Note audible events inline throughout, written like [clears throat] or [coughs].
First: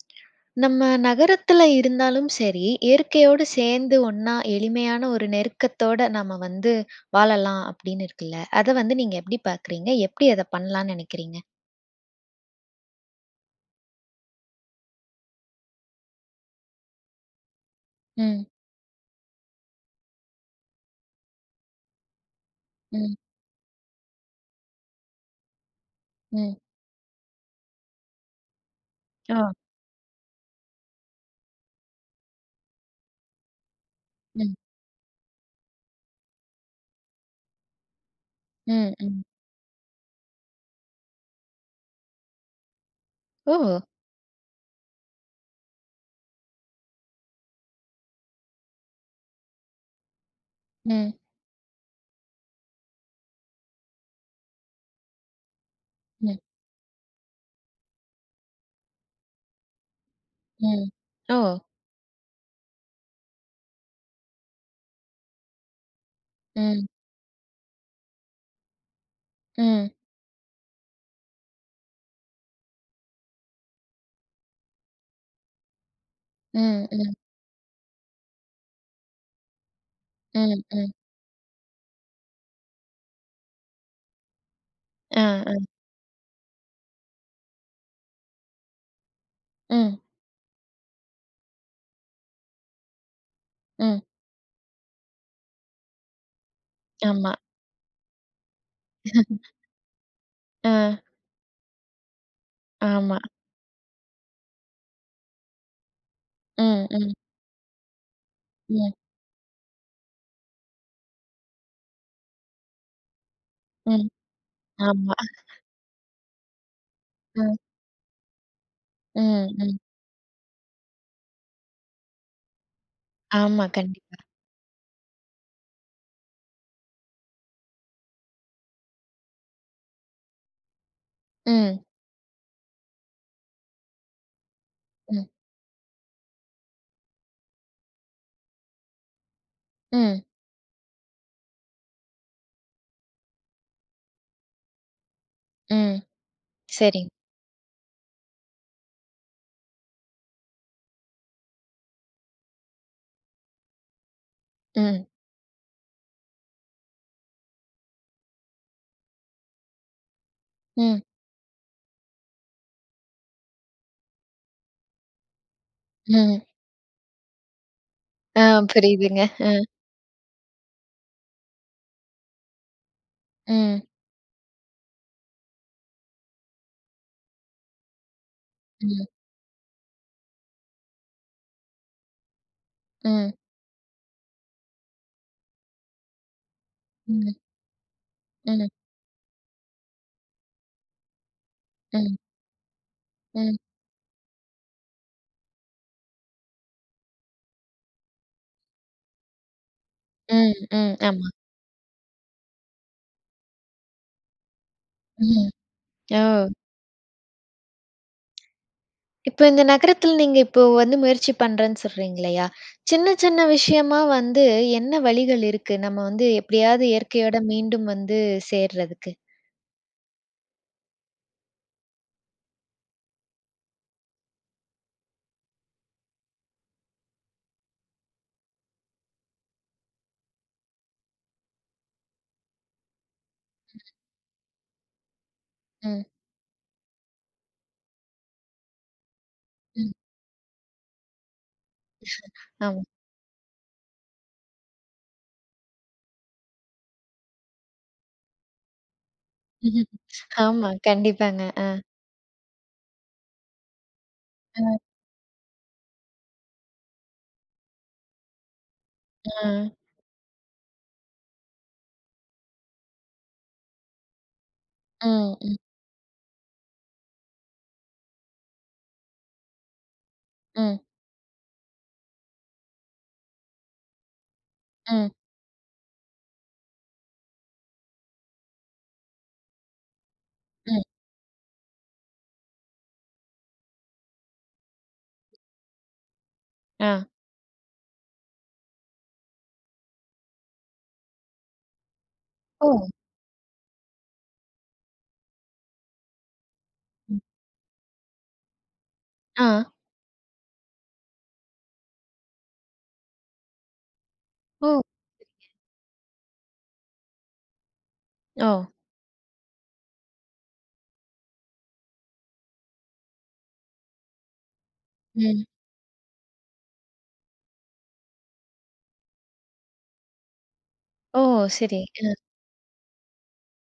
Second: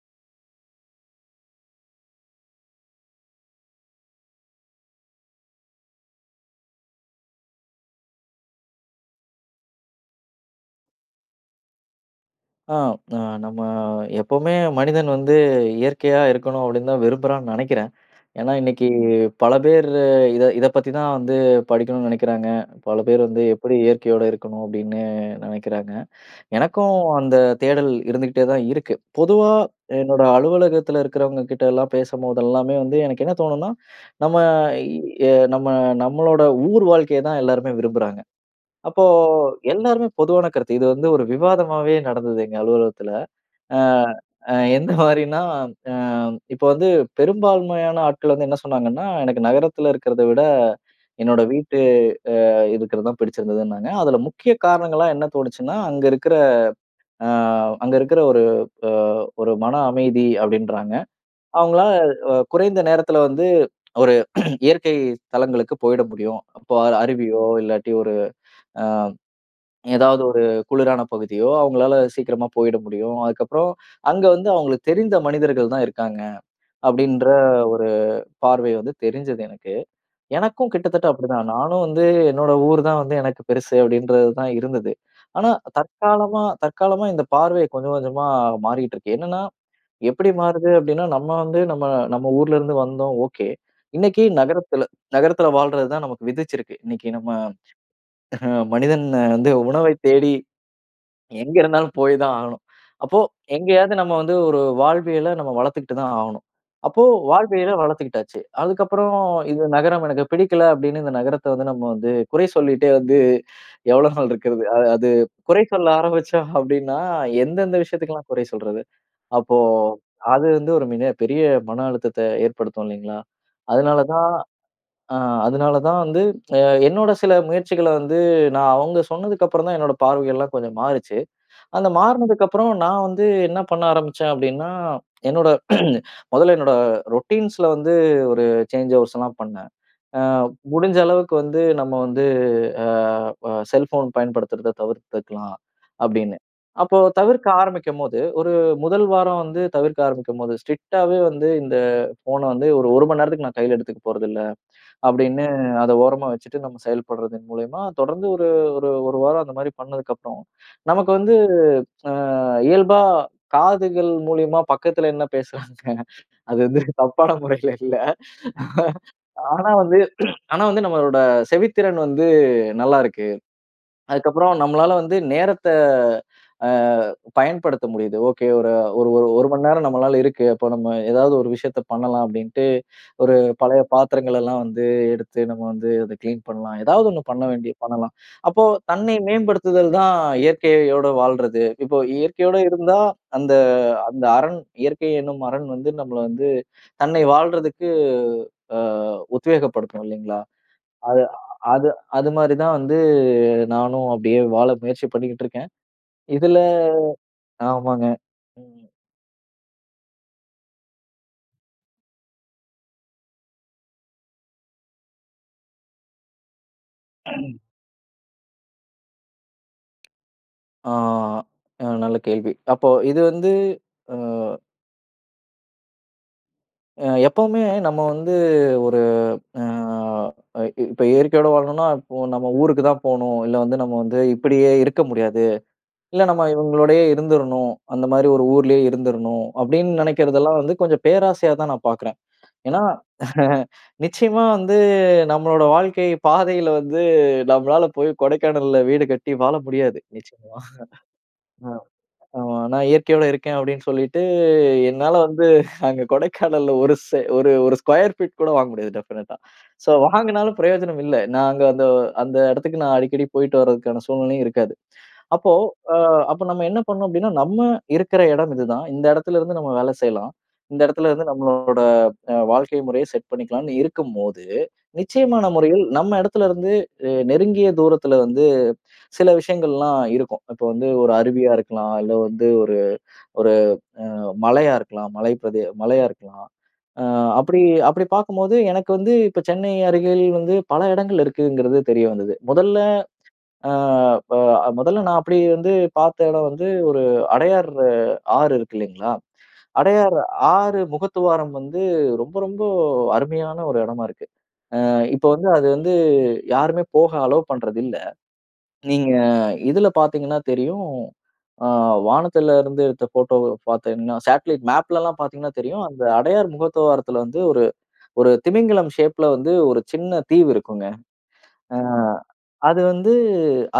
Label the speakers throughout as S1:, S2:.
S1: [smacks lips] நம்ம நகரத்தில இருந்தாலும் சரி. இயற்கையோடு சேர்ந்து ஒண்ணா எளிமையான ஒரு நெருக்கத்தோட, நம்ம வந்து வாழலா அப்படின்னு இருக்குல்ல, அதை வந்து நீங்க எப்படி பார்க்குறிங்க? எப்படி அதை பண்ணலான்னு நினைக்கிறீங்க.
S2: அ அ நம்ம எப்போவுமே மனிதன் வந்து இயற்கையா இருக்கணும் அப்படின்னு தான் விரும்புறான்னு நினைக்கிறேன்.
S1: ம்.
S2: ஏன்னா, இன்னைக்கு பல பேர் இதை இதை பத்தி தான் வந்து படிக்கணும்னு நினைக்கிறாங்க. பல
S1: ம்.
S2: பேர் வந்து எப்படி இயற்கையோடு இருக்கணும் அப்படின்னு நினைக்கிறாங்க.
S1: ம்.
S2: எனக்கும் அந்த தேடல் இருந்துக்கிட்டே தான் இருக்கு.
S1: ஆ.
S2: பொதுவா என்னோட அலுவலகத்தில இருக்கிறவங்க கிட்டலாம் பேசும்போது எல்லாமே வந்து எனக்கு என்ன தோணும்னா, [inhales] நம்ம
S1: ம்.
S2: எ நம்ம நம்மளோட ஊர் வாழ்க்கைய தான் எல்லாருமே விரும்புறாங்க.
S1: ம்,
S2: அப்போ
S1: ம்.
S2: எல்லாருமே பொதுவான கருத்து. இது வந்து ஒரு விவாதமாவே நடந்தது எங்க அலுவலகத்துல. அ
S1: ஓ!
S2: அ எந்த மாரினா அ இப்போ வந்து பெரும்பான்மையான ஆட்கள் வந்து என்ன சொன்னாங்கன்னா, எனக்கு நகரத்தில இருக்கிறத விட
S1: ம்.
S2: என்னோட வீட்டு அ இருக்கிறது தான் பிடிச்சிருந்துன்னாங்க. அதில முக்கிய காரணங்களா என்ன தோணுச்சுன்னா அங்க இருக்கிற,
S1: ம்.
S2: அ அங்க இருக்கிற ஒரு அ ஒரு மன அமைதி
S1: ம்.
S2: அப்படின்றாங்க.
S1: ஓ!
S2: அவங்களா அ குறைந்த நேரத்தில வந்து ஒரு [clears throat] இயற்கை தலங்களுக்கு போயிட முடியும். அப்போ
S1: ம்.
S2: அருவியோ, இல்லாட்டி ஒரு அ
S1: ம்.
S2: ஏதாவது ஒரு குளிரான பகுதியோ அவுங்களால சீக்கிரமா போயிட முடியும். அதுக்கு அப்புறம், அங்க வந்து அவுங்களுக்கு தெரிந்த மனிதர்கள் தான் இருக்காங்க.
S1: ம், ம்.
S2: அப்படின்ற ஒரு பார்வை வந்து தெரிஞ்சது எனக்கு.
S1: ம்,
S2: எனக்கும்
S1: ம்.
S2: கிட்டத்தட்ட அப்படி தான் நானும் வந்து என்னோட ஊர் தான் வந்து எனக்கு பெருசு அப்படின்றது தான் இருந்தது.
S1: ஆ,
S2: ஆனா
S1: ஆ.
S2: தற்காலமா தற்காலமா இந்த பார்வை கொஞ்சம் கொஞ்சமா மாறிக்கிட்டு இருக்கு. என்னன்னா
S1: ம்.
S2: எப்படி மாறுது அப்படின்னா, நம்ம வந்து நம்ம நம்ம ஊர்ல இருந்து வந்தோம் ஒகே.
S1: ம்.
S2: இன்னைக்கு நகரத்தில நகரத்தில வாழ்றது தான் நமக்கு விதித்திருக்கு. இன்னைக்கு நம்ம
S1: ஆமா.
S2: மனிதன் வந்து
S1: [laughs]
S2: உணவை தேடி.
S1: அ.
S2: எங்கே இருந்தாலும் போய் தான் ஆகணும்.
S1: ஆமா.
S2: அப்போ எங்கேயாவது நம்ம வந்து ஒரு வாழ்வியல நம்ம வளர்த்துக்கிட்டு தான் ஆகணும்.
S1: ம்,
S2: அப்போ
S1: ம்.
S2: வாழ்வியல வளர்த்துக்கிட்டாச்சு.
S1: ம்.
S2: அதுக்கப்புறம் இந்த நகரம் எனக்கு பிடிக்கல, அப்படின்னு இந்த நகரத்த வந்து நம்ம வந்து குறை சொல்லிட்டே வந்து
S1: ம்.
S2: எவ்வளோ நாள் இருக்கிறது. அது அது
S1: ஆமா. [laughs]
S2: குறை சொல்ல ஆரம்பிச்சோம் அப்படின்னா,
S1: ம்.
S2: எந்தெந்த விஷயத்துக்கெல்லா குறை சொல்றது?
S1: ம்.
S2: அப்போ
S1: ம்.
S2: அது வந்து ஒரு மிக பெரிய மன அழுத்தத்த ஏற்படுத்தும் இல்லைங்களா?
S1: ஆமா.
S2: அதுனால
S1: கண்டிப்பா.
S2: தான் ஆ அதனால தான் வந்து என்னோட சில முயற்சிகளை வந்து நான் அவங்க சொன்னதுக்கு அப்புறம் தான் என்னோட பார்வைகள் எல்லா கொஞ்சம் மாறுச்சு.
S1: ம்.
S2: அந்த மாறுனதுக்கு அப்புறம் நான் வந்து என்ன பண்ண ஆரம்மிச்சேன் அப்படின்னா,
S1: ம்.
S2: என்னோட [clears throat] முதல்ல என்னோட ரூட்டின்ஸ்ல வந்து ஒரு சேஞ்சு ஓவர்ஸ்ல்லாம் பண்னேன். ஆ
S1: ம்.
S2: முடிஞ்ச அளவுக்கு வந்து நம்ம வந்து அ ப செல்ஃபோன் பயன்படுத்துறத தவிர்த்துக்கலாம்
S1: ம்.
S2: அப்படின்னு. அப்போ
S1: சரிங்க.
S2: தவிர்க்க ஆரம்பிக்கும்போது ஒரு 1 வாரம் வந்து தவிர்க்க ஆரம்பிக்கும்போது, ஸ்ட்ரிக்டாவே வந்து இந்த போன் வந்து ஒரு 1 மணி நேரத்துக்கு நான் கையில எடுத்துக்க போறதில்லை.
S1: ம்.
S2: அப்படின்னு அதை ஓரமா வச்சுட்டு நம்ம செயல்படுறதன் மூலியமா தொடர்ந்து ஒரு ஒரு 1 வாரம் அந்த மாதிரி பண்ணதுக்கு அப்புறம்,
S1: ம்.
S2: நமக்கு வந்து அ இயல்பா காதுகள் மூலியமா பக்கத்துல என்ன பேசுறாங்க.
S1: ம்.
S2: அது வந்து தப்பான முறையில இல்ல.
S1: ஆ. புரியுதுங்க. ஆ
S2: ஆனா வந்து [clears throat] ஆனா வந்து நம்மளோட செவித்திறன் வந்து நல்லா இருக்கு.
S1: ம்.
S2: அதுக்கு அப்புறம் நம்மளால வந்து நேரத்த அ பயன்படுத்த முடியுது. ஒகே ஒரு
S1: ம்.
S2: ஒரு 1 மணி நேரம் நம்மளால இருக்கு. அப்ப நம்ம ஏதாவது ஒரு விஷயத்த பண்ணலாம் அப்படின்ட்டு,
S1: ம்.
S2: ஒரு பழைய பாத்திரங்களலாம் வந்து எடுத்து நம்ம வந்து அதை கிளீன் பண்ணலாம். ஏதாவது ஒண்ணு
S1: ம்.
S2: பண்ண வேண்டி பண்ணலாம். அப்போ
S1: ம்.
S2: தன்னை மேம்படுத்துதல் தான் இயற்கையோட வாழ்றது. இப்போ
S1: ம்.
S2: இயற்கையோடு இருந்தா அந்த
S1: ம்.
S2: அந்த அரண் இயற்கை என்னும் அரண் வந்து நம்மல வந்து தன்னை வாழ்றதற்கு அ உத்வேகப்படுத்தும் இல்லைங்களா?
S1: ம். ம்.
S2: அது
S1: ஆமா.
S2: அது அது மாதிரி தான் வந்து நானும் அப்படியே வாழ முயற்சி பண்ணிக்கிட்டு
S1: ம்.
S2: இருக்கேன்.
S1: ஓ!
S2: இதுல ஆமாங்க.
S1: இப்போ இந்த நகரத்தில நீங்க இப்போ வந்து முயற்சி பண்றேன்னு சொல்றீங்க இல்லையா, சின்ன சின்ன விஷயமா வந்து என்ன வழிகள் இருக்கு? நம்ம வந்து எப்படியாவது இயற்கையோட
S2: [clears throat]
S1: மீண்டும் வந்து சேர்றதுக்கு?
S2: அ ஆ. நல்ல கேள்வி. அப்போ இது வந்து அ அ எப்பவுமே நம்ம வந்து ஒரு அ இ இப்போ இயற்கையோட வாழணும்னா, இப்போ நம்ம ஊருக்கு தான் போணும். இல்ல வந்து நம்ம வந்து இப்படியே இருக்க முடியாது.
S1: ம்.
S2: இல்ல நம்ம இவங்களோடையே இருந்தரனும். அந்த மாதிரி ஒரு ஊர்லயே இருந்தரனும்
S1: ம்.
S2: அப்படின்னு நினைக்கிறதெல்லாம் வந்து கொஞ்சம் பேராசையா தான் நான் பார்க்குறேன்.
S1: [chuckles] ஆமா.
S2: ஏன்னா? [laughs] நிச்சயமா வந்து நம்மளோட வாழ்க்கை பாதையில வந்து, நம்மளால போய் கொடைக்கானல்ல வீடு கட்டி வாழ முடியாது. நிச்சயமா,
S1: ஆமா, கண்டிப்பாங்க, ஆ.
S2: ஆ. ஆமா. "நான் இயற்கையோடு இருக்கேன்." அப்படின்னு சொல்லிட்டு
S1: ம்.
S2: என்னால வந்து அங்க கொடைக்கானல்ல ஒரு செ ஒரு ஒரு ஸ்கொயர் பீட் கூட வாங்க முடியாது, டெஃபனட்டா.
S1: ம்.
S2: சோ வாங்கினாலும் பிரயோஜனம் இல்ல. நாங்க அந்த அந்த இடத்துக்கு நான் அடிக்கடி போயிட்டு வரதுக்கான சூழ்நிலையும் இருக்காது.
S1: ம்,
S2: அப்போ
S1: ம்.
S2: அ அப்போ நம்ம என்ன பண்ணும் அப்படின்னா, நம்ம இருக்கிற இடம் இதுதான். இந்த இடத்தில இருந்து நம்ம வேலை செய்யலாம்.
S1: ம்.
S2: இந்த இடத்தில இருந்து நம்மளோட அ வாழ்க்கை முறைய செட் பண்ணிக்கலாம்னு இருக்கும்போது,
S1: ம்.
S2: நிச்சயமான முறையில் நம்ம இடத்துல இருந்து அ நெருங்கிய தூரத்தில வந்து சில விஷயங்கள்லாம் இருக்கும். இப்போ
S1: ம்.
S2: வந்து ஒரு அருவியா இருக்கலாம். இல்ல வந்து ஒரு ஒரு அ மலையா இருக்கலாம், மலை பிரதி மலையா இருக்கலாம்.
S1: ஆ.
S2: அ அப்படி அப்படி பார்க்கும்போது எனக்கு வந்து இப்ப சென்னை அருகில வந்து பல இடங்கள் இருக்குங்கிறது தெரிய வந்தது. முதல்ல
S1: ஓ!
S2: அ ப முதல்ல நான் அப்படி வந்து பார்த்த இடம் வந்து ஒரு அடையாறு ஆறு இருக்கு இல்லைங்களா!
S1: ஆ.
S2: அடையாறு ஆறு முகத்துவாரம் வந்து ரொம்ப, ரொம்ப அருமையான ஒரு இடமா இருக்கு!
S1: ஓ!
S2: அ இப்போ வந்து
S1: சரிங்க.
S2: அது வந்து யாருமே போக அலோ பண்றது இல்ல.
S1: ஓ!
S2: நீங்க இதில பார்த்தீங்கன்னா தெரியும். அ வானத்தில இருந்து எடுத்த ஃபோட்டோவ பார்த்தீங்கன்னா, சேட்டலைட் மேப்லல்லாம்
S1: ம்.
S2: பார்த்தீங்கன்னா தெரியும். அந்த அடையார் முகத்துவாரத்தில வந்து ஒரு ஒரு திமிங்கலம் ஷேப்பில வந்து ஒரு சின்ன தீவு இருக்குங்க.
S1: ஓ! சரி,
S2: அ
S1: ஆ.
S2: அது வந்து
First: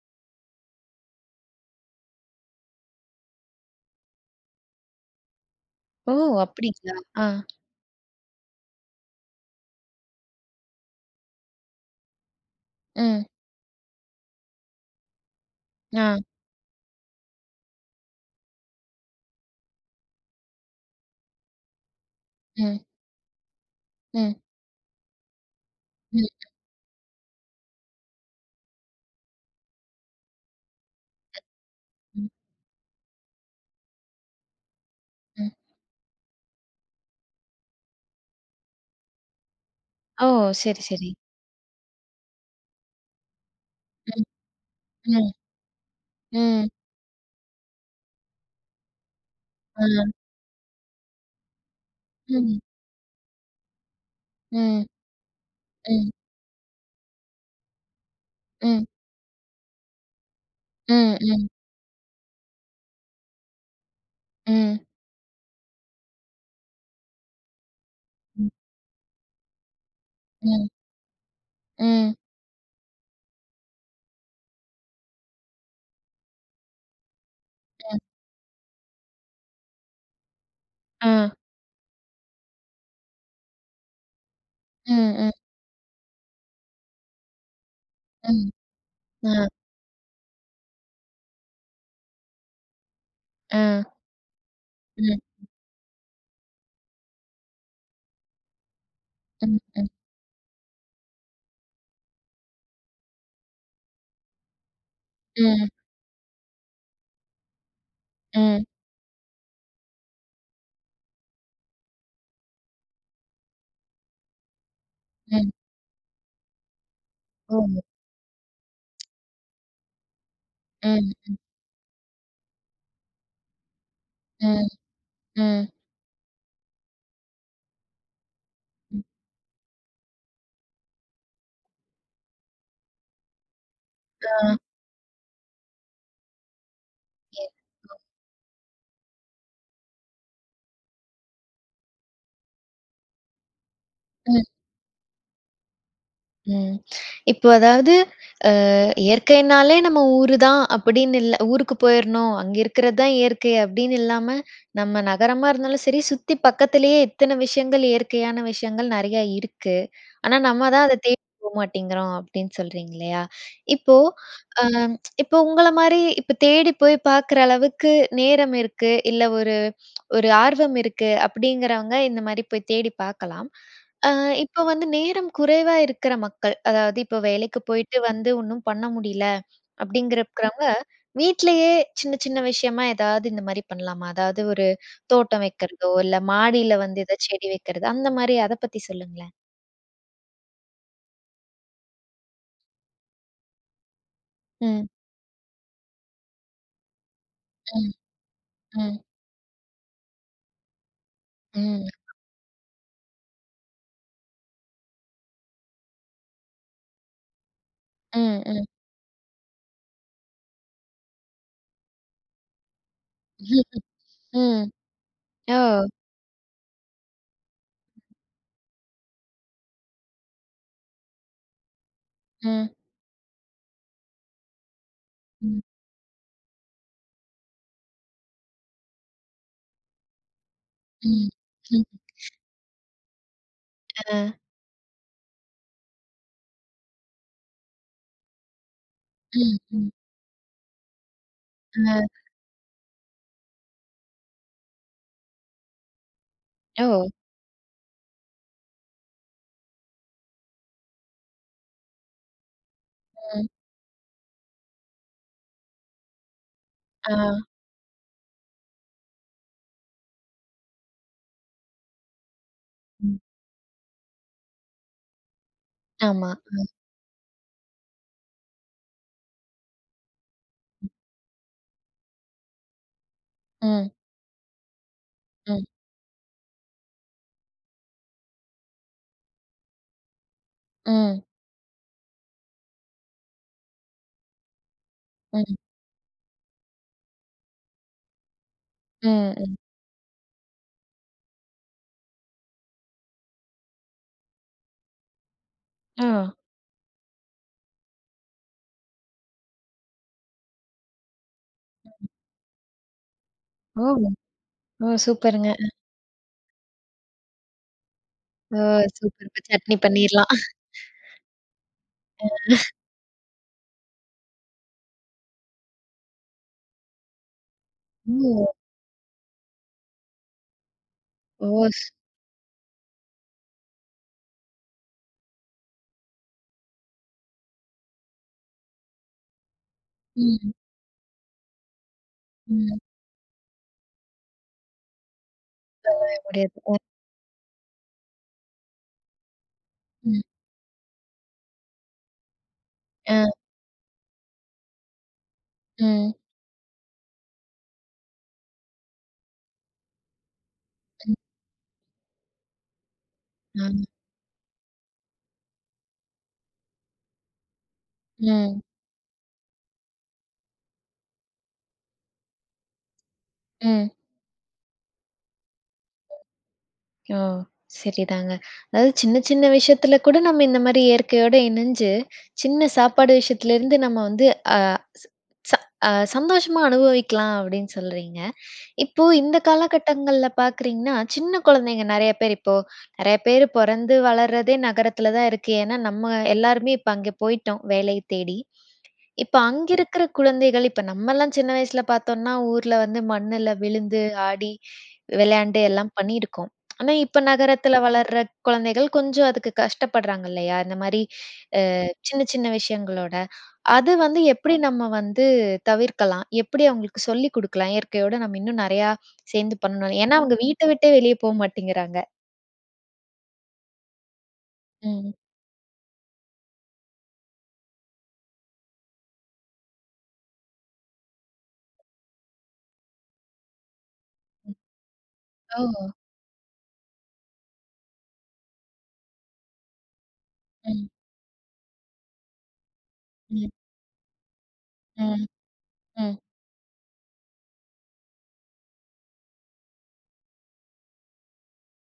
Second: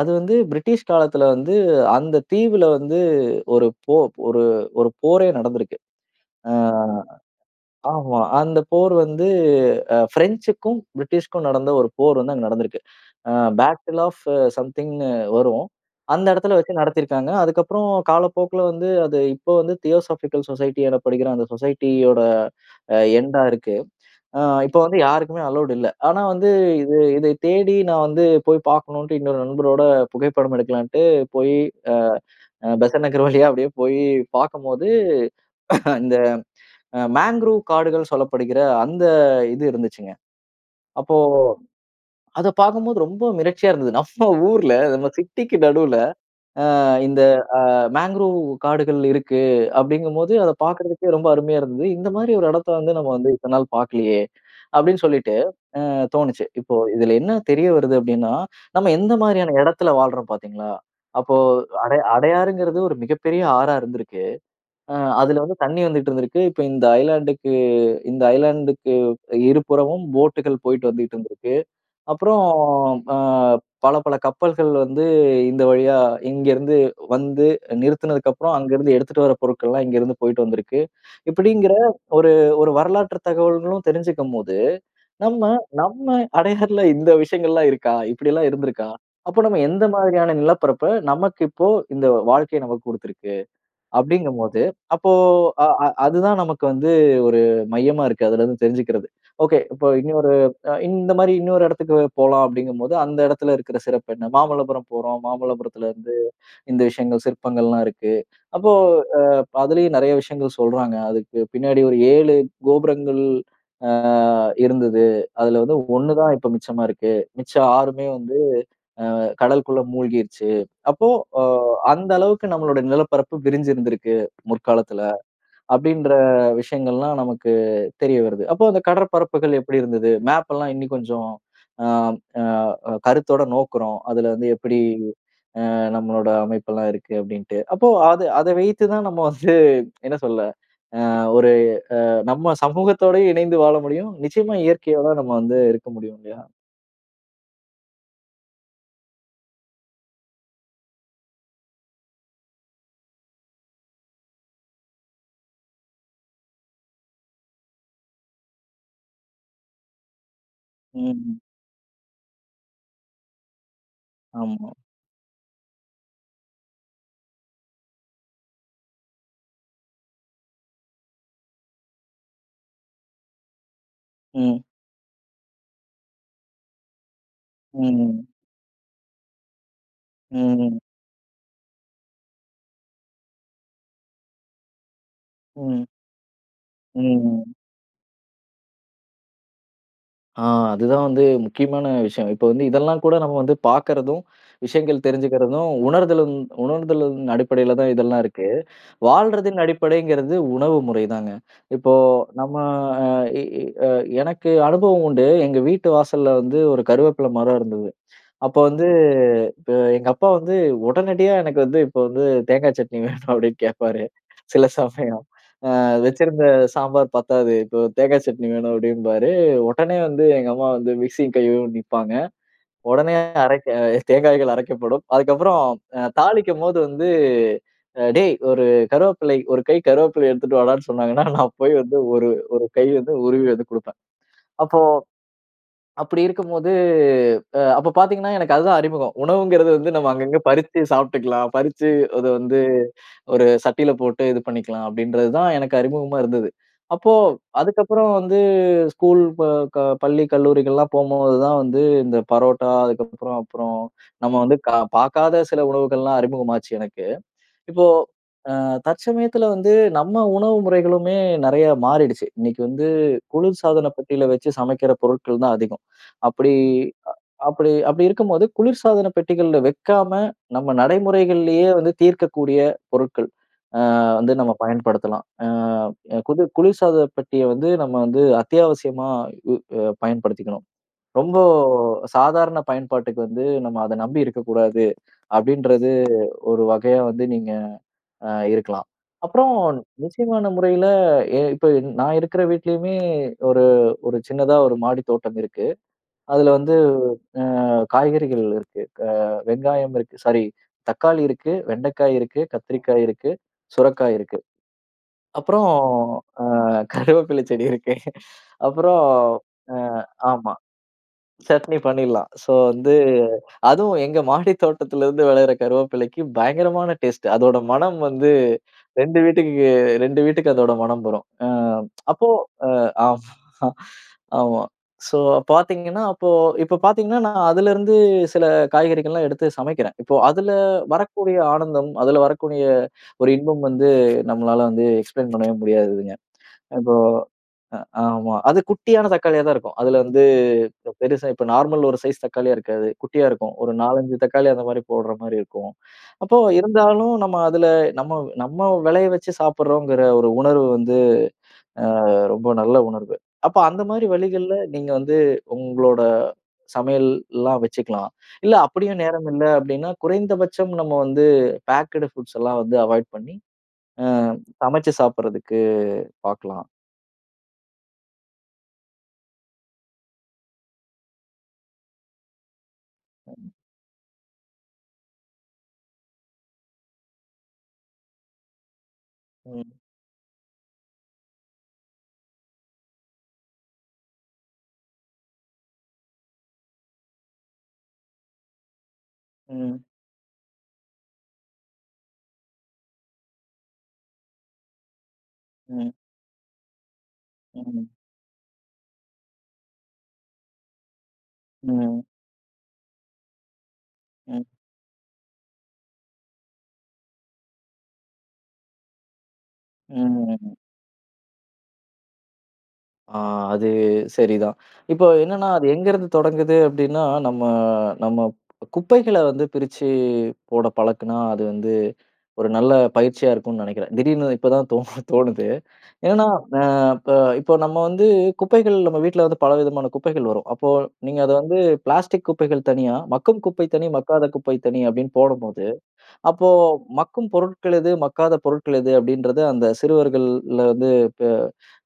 S2: அது வந்து பிரிட்டிஷ் காலத்தில வந்து அந்த தீவில வந்து ஒரு போ ஒரு ஒரு போரே நடந்திருக்கு.
S1: ஓ!
S2: அ
S1: அப்படிங்களா, ஆ.
S2: ஆமா, அந்த போர் வந்து அ ஃப்ரெஞ்சுக்கும் பிரிட்டிஷ்க்கும் நடந்த ஒரு போர் வந்து அங்க நடந்திருக்கு.
S1: ம்.
S2: அ பாட்டில் ஆஃப் சம்திங்னு வரும்.
S1: ஆ.
S2: அந்த இடத்துல வச்சு நடத்திருக்காங்க. அதுக்கப்புறம் காலப்போக்கில வந்து அது இப்போ வந்து தியோசஃபிக்கல் சொசைட்டி எனப்படுகிற அந்த சொசைட்டியோட
S1: ம்.
S2: அ எண்டா இருக்கு.
S1: ம்.
S2: அ இப்போ வந்து யாருக்குமே அலவுட் இல்லை. ஆனா
S1: ம்.
S2: வந்து இது இதை தேடி நான் வந்து போய் பார்க்கணும்ட்டு, இன்னொரு நண்பரோட புகைப்படம் எடுக்கலாம்ன்ட்டு போய் அ
S1: ம்.
S2: பெசன் நகர் வழியா அப்படியே போயி பார்க்கும்போது,
S1: ம்.
S2: [coughs] இந்த மாங்கரூவ் காடுகள் சொல்லப்படுகிற அந்த இது இருந்துச்சுங்க.
S1: ஓ! சரி, சரி.
S2: அப்போ அதை பார்க்கும்போது ரொம்ப மிரட்சியா இருந்தது.
S1: ம்,
S2: நம்ம ஊர்ல, நம்ம
S1: ம்,
S2: சிட்டிக்கு நடுவில
S1: ம்.
S2: அ இந்த அ மாங்கரூவ் காடுகள் இருக்கு
S1: ம்.
S2: அப்படிங்கும்போது அதை பார்க்கறதுக்கே ரொம்ப அருமையா இருந்தது. "இந்த மாதிரி ஒரு
S1: ம்.
S2: இடத்த வந்து நம்ம வந்து இத்தன நாள் பார்க்கலையே?"
S1: ம்,
S2: அப்படின்னு சொல்லிட்டு, அ
S1: ம்.
S2: தோணுச்சு. இப்போ இதில என்ன தெரிய வருது அப்படின்னா,
S1: ம்.
S2: நம்ம எந்த மாதிரியான இடத்தில வாழ்றோம் பார்த்தீங்களா?
S1: ம்,
S2: அப்போ
S1: ம்.
S2: அடை அடையாறுங்கிறது ஒரு மிகப்பெரிய ஆறா இருந்திருக்கு.
S1: ம்.
S2: அ அதில வந்து தண்ணி வந்துட்டிருந்திருக்கு. இப்போ இந்த ஐலேண்ட்க்கு இந்த
S1: ம்.
S2: ஐலேண்ட்க்கு இருபுறமும் போட்டுகள்
S1: ம்.
S2: போயிட்டு வந்துட்டிருந்திருக்கு.
S1: ம்.
S2: அப்புறம் அ பல பல கப்பல்கள் வந்து இந்த வழியா இங்கிருந்து வந்து
S1: ம்.
S2: நிறுத்துனதுக்கு அப்புறம், அங்கிருந்து எடுத்துட்டு வர பொருட்கள்லாம், இங்கிருந்து போயிட்டு வந்திருக்கு.
S1: ஆ.
S2: இப்படிங்கிற ஒரு ஒரு வரலாற்றுத் தகவல்களும் தெரிஞ்சுக்கும் போது,
S1: ம், ம்.
S2: நம்ம நம்ம அடையாறுல இந்த விஷயங்கள்லாம் இருக்கா? இப்படியெல்லாம்
S1: ம்,
S2: இருந்திருக்கா? அப்போ
S1: ஆ.
S2: நாம எந்த மாதிரியான நிலப்பரப்ப, நமக்கு இப்போ இந்த வாழ்க்கை நமக்கு குடுத்திருக்கு.
S1: ஆ.
S2: அப்படிங்கும்போது அப்போ
S1: ம்.
S2: அ அ அது தான் நமக்கு வந்து ஒரு மையமா இருக்கு, அதுலிருந்து தெரிஞ்சுக்கிறது.
S1: ம்,
S2: "ஓகே இப்போ
S1: ம்.
S2: இன்னொரு இந்த மாதிரி இன்னொரு இடத்துக்கு போலாம்." அப்படிங்கும்போது அந்த இடத்தில இருக்கற சிறப்பு என்ன? மாமல்லபுரம் போறோம்,
S1: ம்.
S2: மாமல்லபுரத்தில இருந்து இந்த விஷயங்கள் சிற்பங்கள்லாம் இருக்கு.
S1: ம்.
S2: அப்போ அ அதுலயும் நிறைய விஷயங்கள் சொல்றாங்க. அதுக்கு பின்னாடி ஒரு 7 கோபுரங்கள் அ இருந்தது.
S1: ம்.
S2: அதில வந்து 1 தான் இப்போ மிச்சமா இருக்கு. மிச்சம்
S1: ஓ!
S2: 6மே வந்து அ கடலுக்குள்ள மூழ்கிருச்சு. அப்போ
S1: ம், ம்.
S2: அ அந்த அளவுக்கு நம்மளுடைய நிலப்பரப்பு விரிஞ்சிருந்திருக்கு
S1: ம்,
S2: முற்காலத்தில,
S1: ம்.
S2: அப்படின்ற விஷயங்கள்லாம் நமக்கு தெரிய வருது. அப்போ அந்த கடற்பரப்புகள் எப்படி இருந்தது? மேப் எல்லாம் இன்னும் கொஞ்சம் அம் அ அ கருத்தோடு நோக்குறோம். அதில வந்து
S1: ஆ.
S2: எப்படி அ நம்மளோட அமைப்பெல்லாம் இருக்கு, அப்படின்ட்டு. அப்போ
S1: [unintelligible]
S2: அது அதை வைத்து தான் நம்ம வந்து, என்ன சொல்ல? அ ஒரு அ நம்ம சமூகத்தோடு இணைந்து வாழ முடியும்.
S1: ம்.
S2: நிச்சயமா இயற்கையோட நம்ம வந்து இருக்க முடியும், இல்லையா?
S1: ம். இப்போ அதாவது, அ இயற்கைனாலே நம்ம ஊருதான் அப்படின்னு இல்ல. ஊருக்கு போயிரணும், அங்க இருக்கறது தான் இயற்கை அப்படின்னு இல்லாம. நம்ம நகரமா இருந்தாலும் சரி, சுத்தி பக்கத்திலயே எத்தன விஷயங்கள் இயற்கையான விஷயங்கள் நெறையா இருக்கு. ஆனா நம்ம தான் அத
S2: ம்,
S1: தேடி
S2: ம்.
S1: போ மாட்டேங்கிறோம் அப்படின்னு சொல்றீங்க இல்லையா? இப்போ அ
S2: ஆமா.
S1: இப்போ உங்கள மாரி இப்போ தேடி போய் பார்க்குற அளவுக்கு நேரம் இருக்கு. இல்ல ஒரு ஒரு ஆர்வம் இருக்கு, அப்படிங்கிறவங்க இந்த மாதிரி போய் தேடி பார்க்கலாம். அ இப்போ
S2: ம்.
S1: வந்து நேரம் குறைவா இருக்கிற மக்கள், அதாவது இப்போ வேலைக்கு
S2: ம்,
S1: போய்ட்டு
S2: ம்.
S1: வந்து ஒன்னும் பண்ண முடியல,
S2: ம்,
S1: அப்படிங்கிறவங்க
S2: ம்.
S1: வீட்டிலயே சின்ன சின்ன விஷயமா ஏதாவது இந்த மாதிரி பண்ணலாமா? அதாவது ஒரு தோட்டம்
S2: ம்.
S1: வைக்கிறதோ, இல்ல மாடியில
S2: ம்,
S1: வந்து ஏதாவது செடி
S2: ம்.
S1: வைக்கிறதோ, அந்த மாதிரி அதை பத்தி சொல்லுங்களேன்.
S2: ஆ அதுதான் வந்து முக்கியமான விஷயம். இப்ப வந்து இதெல்லாம் கூட நம்ம வந்து பாக்கறதும்,
S1: ம்.
S2: விஷயங்கள் தெரிஞ்சுக்கிறதும், உணர்தலும் உணர்தலின் அடிப்படையில
S1: ம்.
S2: தான் இதெல்லாம் இருக்கு.
S1: ம்.
S2: வாழ்றதின் அடிப்படைங்கிறது உணவு முறைதாங்க.
S1: ம்.
S2: இப்போ நம்ம எ எ எனக்கு அனுபவம் உண்டு. எங்க வீட்டு வாசல்ல வந்து ஒரு கருவேப்பில மரம் இருந்தது.
S1: ம்,
S2: அப்போ
S1: ம்.
S2: வந்து எங்க அப்பா வந்து, "உடனடியா எனக்கு வந்து இப்போ வந்து தேங்காய் சட்னி வேணும்." அப்படின்னு
S1: ம்ஹ்ம்.
S2: கேட்பாரு
S1: ம்.
S2: சில சமயம்." அ
S1: ஓ!
S2: வச்சிருந்த சாம்பார் பத்தாது, இப்போ தேங்கா சட்னி வேணும்." அப்டிம்பாரு. உடனே வந்து எங்க அம்மா வந்து மிக்ஸியும் கையும் நிப்பாங்க.
S1: ம்.
S2: உடனே அரைக்க தேங்காய்கள் அரைக்கப்படும்.
S1: ம்.
S2: அதுக்கப்புறம் தாளிக்கும்போது வந்து, அ டேய் 1 கருவேப்பிலை, 1 கை கருவேப்பிலை எடுத்துட்டு வாடான்னு சொன்னாங்கன்னா,
S1: ம்.
S2: நான் போய்
S1: ம்.
S2: வந்து 1, 1 கை வந்து உருவி வந்து குடுப்பேன்.
S1: அ.
S2: அப்போ, அப்படி இருக்கும்போது அப்ப பாத்தீங்கன்னா எனக்கு அதுதான் அறிமுகம்.
S1: ம்,
S2: "உணவுங்கிறது
S1: ம்.
S2: வந்து நம்ம அங்கங்க பறிச்சு சாப்ட்டுக்கலாம், பறிச்சு
S1: அ.
S2: அது வந்து ஒரு சட்டில போட்டு இது பண்ணிக்கலாம்." அப்டின்றது தான் எனக்கு அறிமுகமா இருந்தது.
S1: ஓ!
S2: அப்போ அதுக்கப்புறம் வந்து ஸ்கூல், ப க பள்ளி, கல்லூரிகள்லாம் போம்போது தான் வந்து இந்த பரோட்டா, அதுக்கப்பறம்
S1: அ.
S2: அப்பறம் நம்ம வந்து க பார்க்காத சில உணவுகள்லாம் அறிமுகமாச்சு எனக்கு.
S1: ஆ.
S2: இப்போ அ தற்சமயத்துல வந்து, நம்ம உணவு முறைகளுமே நெறைய மாறிடுச்சு. இன்னைக்கு வந்து
S1: ம்.
S2: குளிர்சாதன பெட்டில வச்சு சமைக்கிற பொருட்கள் தான் அதிகம்.
S1: ஆமா,
S2: அப்படி
S1: அ.
S2: அப்படி அப்படி இருக்கும்போது குளிர்சாதன பெட்டிகள்ல வைக்காம, நம்ம நடைமுறைகள்லேயே வந்து தீர்க்கக்கூடிய பொருட்கள், அ
S1: ம்.
S2: வந்து நம்ம பயன்படுத்தலாம். அ
S1: ம்.
S2: குது குளிர்சாதன பெட்டிய வந்து, நம்ம வந்து அத்தியாவசியமா உ பயன்படுத்திக்கணும்.
S1: ம்.
S2: "ரொம்போ சாதாரண பயன்பாட்டுக்கு வந்து நம்ம அத நம்பி இருக்கக்கூடாது."
S1: ம்.
S2: அப்படின்றது ஒரு வகையா வந்து நீங்க அ இருக்கலாம்.
S1: ம்.
S2: அப்பறம்
S1: [unintelligible]
S2: நிச்சயமான முறையில எ இப்ப நா இருக்கற வீட்லயுமே ஒரு ஒரு சின்னதா ஒரு மாடி தோட்டம் இருக்கு.
S1: ஒ!
S2: அதுல வந்து அ காய்கறிகள் இருக்கு. க வெங்காயம் இருக்கு. சாரி தக்காளி இருக்கு,
S1: ம்.
S2: வெண்டைக்காய் இருக்கு, கத்திரிக்காய் இருக்கு,
S1: ஓ!
S2: சுரக்காய் இருக்கு.
S1: ஓ! சூப்பருங்க.
S2: அப்பறம் அ கருவேப்பில செடி இருக்கு.
S1: ஓ!
S2: அப்புறம்
S1: சூப்பர்ங்க. சட்னி
S2: அ
S1: பண்ணீர்லாம்.
S2: ஆமா. சட்னி பண்ணிடலாம். சோ
S1: [chuckles] [unintelligible]
S2: வந்து அதுவும் எங்க மாடி தோட்டத்துல இருந்து விளையிற கருவேப்பிலைக்கு பயங்கரமான டேஸ்ட்டு. அதோட மணம்
S1: ம்.
S2: வந்து
S1: ஓ.
S2: 2 வீட்டுக்கு, 2 வீட்டுக்கு அதோட மணம் வரும்.
S1: ஓ!
S2: அ
S1: ஸ்.
S2: அப்போ அ ஆமா, ஆமா. சோ பாத்தீங்கன்னா, அப்போ இப்ப பாத்தீங்கன்னா நான் அதுல இருந்து சில காய்கறிகள்லாம் எடுத்து சமைக்கிறேன். இப்போ அதுல
S1: ம்.
S2: வரக்கூடிய ஆனந்தம், அதுல வரக்கூடிய
S1: ம்.
S2: ஒரு இன்பம் வந்து, நம்மளால வந்து எக்ஸ்பிளைன் பண்ணவே முடியாததுங்க.
S1: [unintelligible] முடியாது அ.
S2: இப்போ அ ஆமா. அது குட்டியான தக்காளியா தான் இருக்கும். அதுல
S1: ம்.
S2: வந்து பெருசா இப்போ நார்மல் ஒரு சைஸ் தக்காளியா இருக்காது, குட்டியா
S1: அ.
S2: இருக்கும். ஒரு 4,5 தக்காளி அந்த மாரி போடுற மாரி இருக்கும்.
S1: ம்.
S2: அப்போ இருந்தாலும் நம்ம அதுல நம்ம நம்ம வெளைய வச்சு சாப்பிடுறோம்ங்கிற ஒரு உணர்வு வந்து
S1: [unintelligible]
S2: அ ரொம்ப நல்ல உணர்வு. அப்ப அந்த
S1: அம்.
S2: மாரி வழிகள்ல நீங்க வந்து உங்களோட சமையல்லாம் வச்சுக்கலாம். இல்ல
S1: ஓ.
S2: அப்படியும் நேரமில்ல, அப்படீன்னா குறைந்தபட்சம் நம்ம வந்து பேக்டு ஃபுட்ஸ் எல்லாம் வந்து அவாயிட் பண்ணி,
S1: ம்.
S2: அ சமச்சு சாப்பிடுறதுக்கு பார்க்கலாம்.
S1: ஓ! சரிதாங்க. "அதாவது, சின்ன சின்ன விஷயத்துல கூட நம்ம இந்த மாரி இயற்கையோட இணஞ்சு, சின்ன சாப்பாடு
S2: [unintelligible]
S1: விஷயத்துலருந்து நம்ம வந்து அ ச ச சந்தோஷமா அனுபவிக்கலாம்." அப்படீன்னு சொல்றீங்க. இப்போ இந்த
S2: ம்.
S1: காலகட்டங்கள்ல பார்க்குறீங்கன்னா, சின்ன குழந்தைங்க நெறைய பேரு இப்போ நெறைய பேரு பொறந்து, வளர்றதே நகரத்துல தான் இருக்கு. ஏன்னா நம்ம எல்லாருமே இப்ப அங்கே போயிட்டோம், வேலை தேடி. இப்ப அங்க
S2: ம்.
S1: இருக்கிற குழந்தைகள் இப்ப நம்ம எல்லாம் சின்ன வயசுல பார்த்தோம்னா, ஊர்ல வந்து மண்ணுல விழுந்து, ஆடி, விளையாண்டு, எல்லாம்
S2: ம்.
S1: பண்ணி இருக்கோம். ஆனா இப்ப நகரத்துல
S2: ம்.
S1: வளர்ற குழந்தைகள், கொஞ்சம் அதுக்கு கஷ்டப்படுறாங்க இல்லையா? இந்த மாரி அ
S2: ம்.
S1: சின்ன சின்ன விஷயங்களோட. அது வந்து
S2: ம்.
S1: எப்படி நம்ம வந்து தவிர்க்கலாம்? எப்படி அவங்களுக்கு சொல்லி குடுக்கலாம்? இயற்கையோட நம்ம இன்னும் நெறைய சேர்ந்து பண்ணனும்னு? ஏன்னா அவங்க
S2: [unintelligible]
S1: வீட்ட விட்டே வெளிய போ மாட்டேங்கிறாங்க.
S2: ஆ. அது சரி தான். [inhales] இப்போ
S1: ம்.
S2: என்னன்னா, அது எங்கே இருந்து தொடங்குது அப்பிடின்னா, நம்ம நம்ம ப் குப்பைகளை வந்து பிரிச்சி போட பழக்குன்னா அது வந்து ஒரு நல்ல பயிற்சியா இருக்குன்னு நினைக்கிறேன். திடீர்ன்னு
S1: ம்.
S2: இப்பதான் தோணு தோணுது.
S1: ஓ!
S2: [inhales] என்னன்னா, அ இப்ப இப்ப நம்ம வந்து. குப்பைகள் நம்ம வீட்ல வந்து பலவிதமான குப்பைகள் வரும். அப்போ
S1: ம்.
S2: நீங்க அத வந்து பிளாஸ்டிக் குப்பைகள் தனியா, மக்கும்
S1: ம்.
S2: குப்பை தனி, மக்காத குப்பை தனி அப்பிடின்னு
S1: ம்,
S2: போடும்போது, [inhales]
S1: ம்.
S2: அப்போ மக்கும் பொருட்கள் எது, மக்காத பொருட்கள் எது, அப்பிடின்றது அந்த சிறுவர்கள்ல வந்து [inhales] இப்ப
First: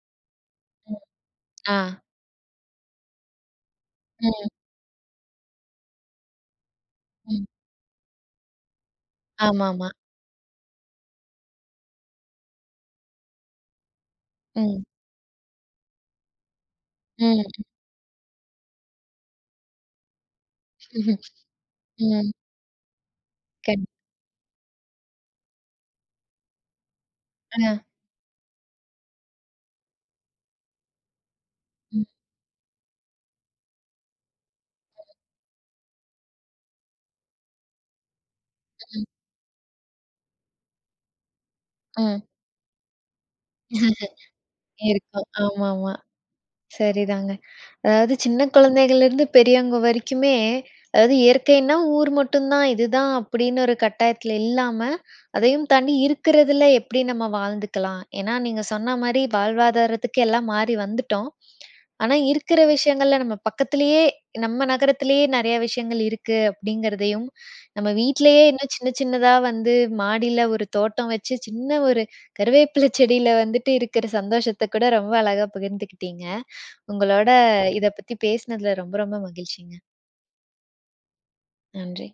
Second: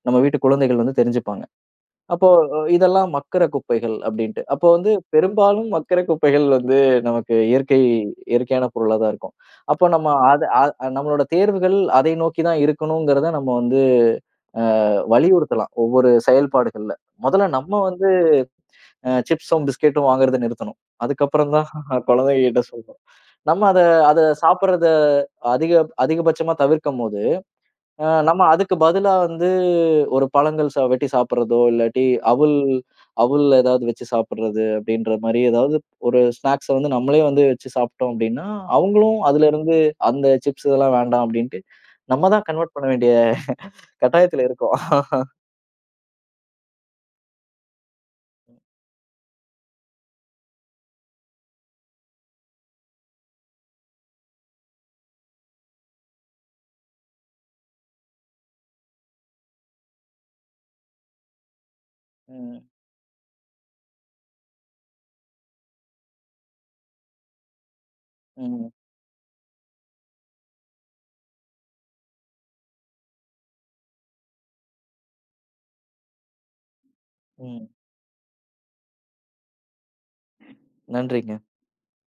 S2: நம்ம வீட்டு குழந்தைகள் வந்து
S1: ம்.
S2: தெரிஞ்சிப்பாங்க.
S1: ஆ.
S2: அப்போ இதெல்லாம் மக்குற குப்பைகள் அப்பிடின்னுட்டு,
S1: ம்.
S2: [inhales] அப்போ வந்து பெரும்பாலும் மக்கிற குப்பைகள் வந்து நமக்கு
S1: ம்.
S2: இயற்கை இயற்கையான பொருளா தான் இருக்கும்.
S1: ஆமாமா.
S2: அப்ப நம்ம அத அத அ நம்மளோட தேர்வுகள் அதை நோக்கி தான் இருக்கணுங்கிறத நம்ம வந்து, அ
S1: ம்.
S2: வலியுறுத்தலாம். ஒவ்வொரு செயல்பாடுகள்ல, முதல்ல
S1: ம்.
S2: நம்ம வந்து [inhales] அ சிப்ஸ்சும், பிஸ்கேட்டும் வாங்குறத நிறுத்தணும். அதுக்கு
S1: [laughs]
S2: அப்புறந்தான்
S1: ம்.
S2: குழந்தைகக்கிட்ட சொல்லணும். [inhales] நம்ம அத
S1: கண்
S2: அத சாப்பிட்றத அதிக அதிகபட்சமா தவிர்க்கும்போது,
S1: ஆ.
S2: அ நம்ம அதுக்கு பதிலா வந்து ஒரு பழங்கள் சா வெட்டி சாப்பிடுறதோ,
S1: ம்.
S2: இல்லாட்டி அவுல் அவுல்ல ஏதாவது வச்சு சாப்பிடுறது
S1: அ.
S2: அப்பிடின்றமாரி ஏதாவது ஒரு ஸ்நாக்ஸ வந்து நம்மளே வந்து வச்சு சாப்பிட்டோம் அப்பிடின்னா,
S1: ம்.
S2: அவுங்களும் அதிலருந்து அந்த சிப்ஸ் இதெல்லாம் வேண்டாம் அப்பிடின்ட்டு, [inhales]
S1: அ.
S2: நம்ம தான் கன்வெர்ட் பண்ண வேண்டிய கட்டாயத்தில இருக்கோம்.
S1: இருக்கும். ஆமாமா. சரிதாங்க. [inhales] அதாவது சின்ன குழந்தைகள்லேருந்து பெரியவங்க வரைக்குமே அதாவது இயற்கைன்னா ஊர் மட்டும் தான். இதுதான் அப்பிடின்னு ஒரு கட்டாயத்தில இல்லாம அதையும் தாண்டி இருக்கிறதில எப்படி நம்ம வாழ்ந்துக்கலாம். ஏன்னா, நீங்க சொன்னமாரி வாழ்வாதாரத்துக்கு எல்லாம் மாறி வந்துட்டோம். [clicks tongue] ஆனா, இருக்கிற
S2: ம்.
S1: விஷயங்கள்ல நம்ம பக்கத்திலேயே நம்ம நகரத்திலேயே நிறைய விஷயங்கள் இருக்கு. அப்பிடிங்கிறதையும் [inhales] நம்ம வீட்டிலேயே இன்னும்
S2: ம்.
S1: சின்ன சின்னதா வந்து மாடியில ஒரு தோட்டம் வச்சு சின்ன ஒரு கறிவேப்பிலை செடில வந்துவிட்டு இருக்கிற சந்தோஷத்த கூட ரொம்ப அழகாக பகிர்ந்துகிட்டீங்க. [inhales] உங்களோட
S2: ம்.
S1: இத பத்தி பேசினதில ரொம்ப ரொம்ப மகிழ்ச்சிங்க.
S2: நன்றிங்க.
S1: நன்றி.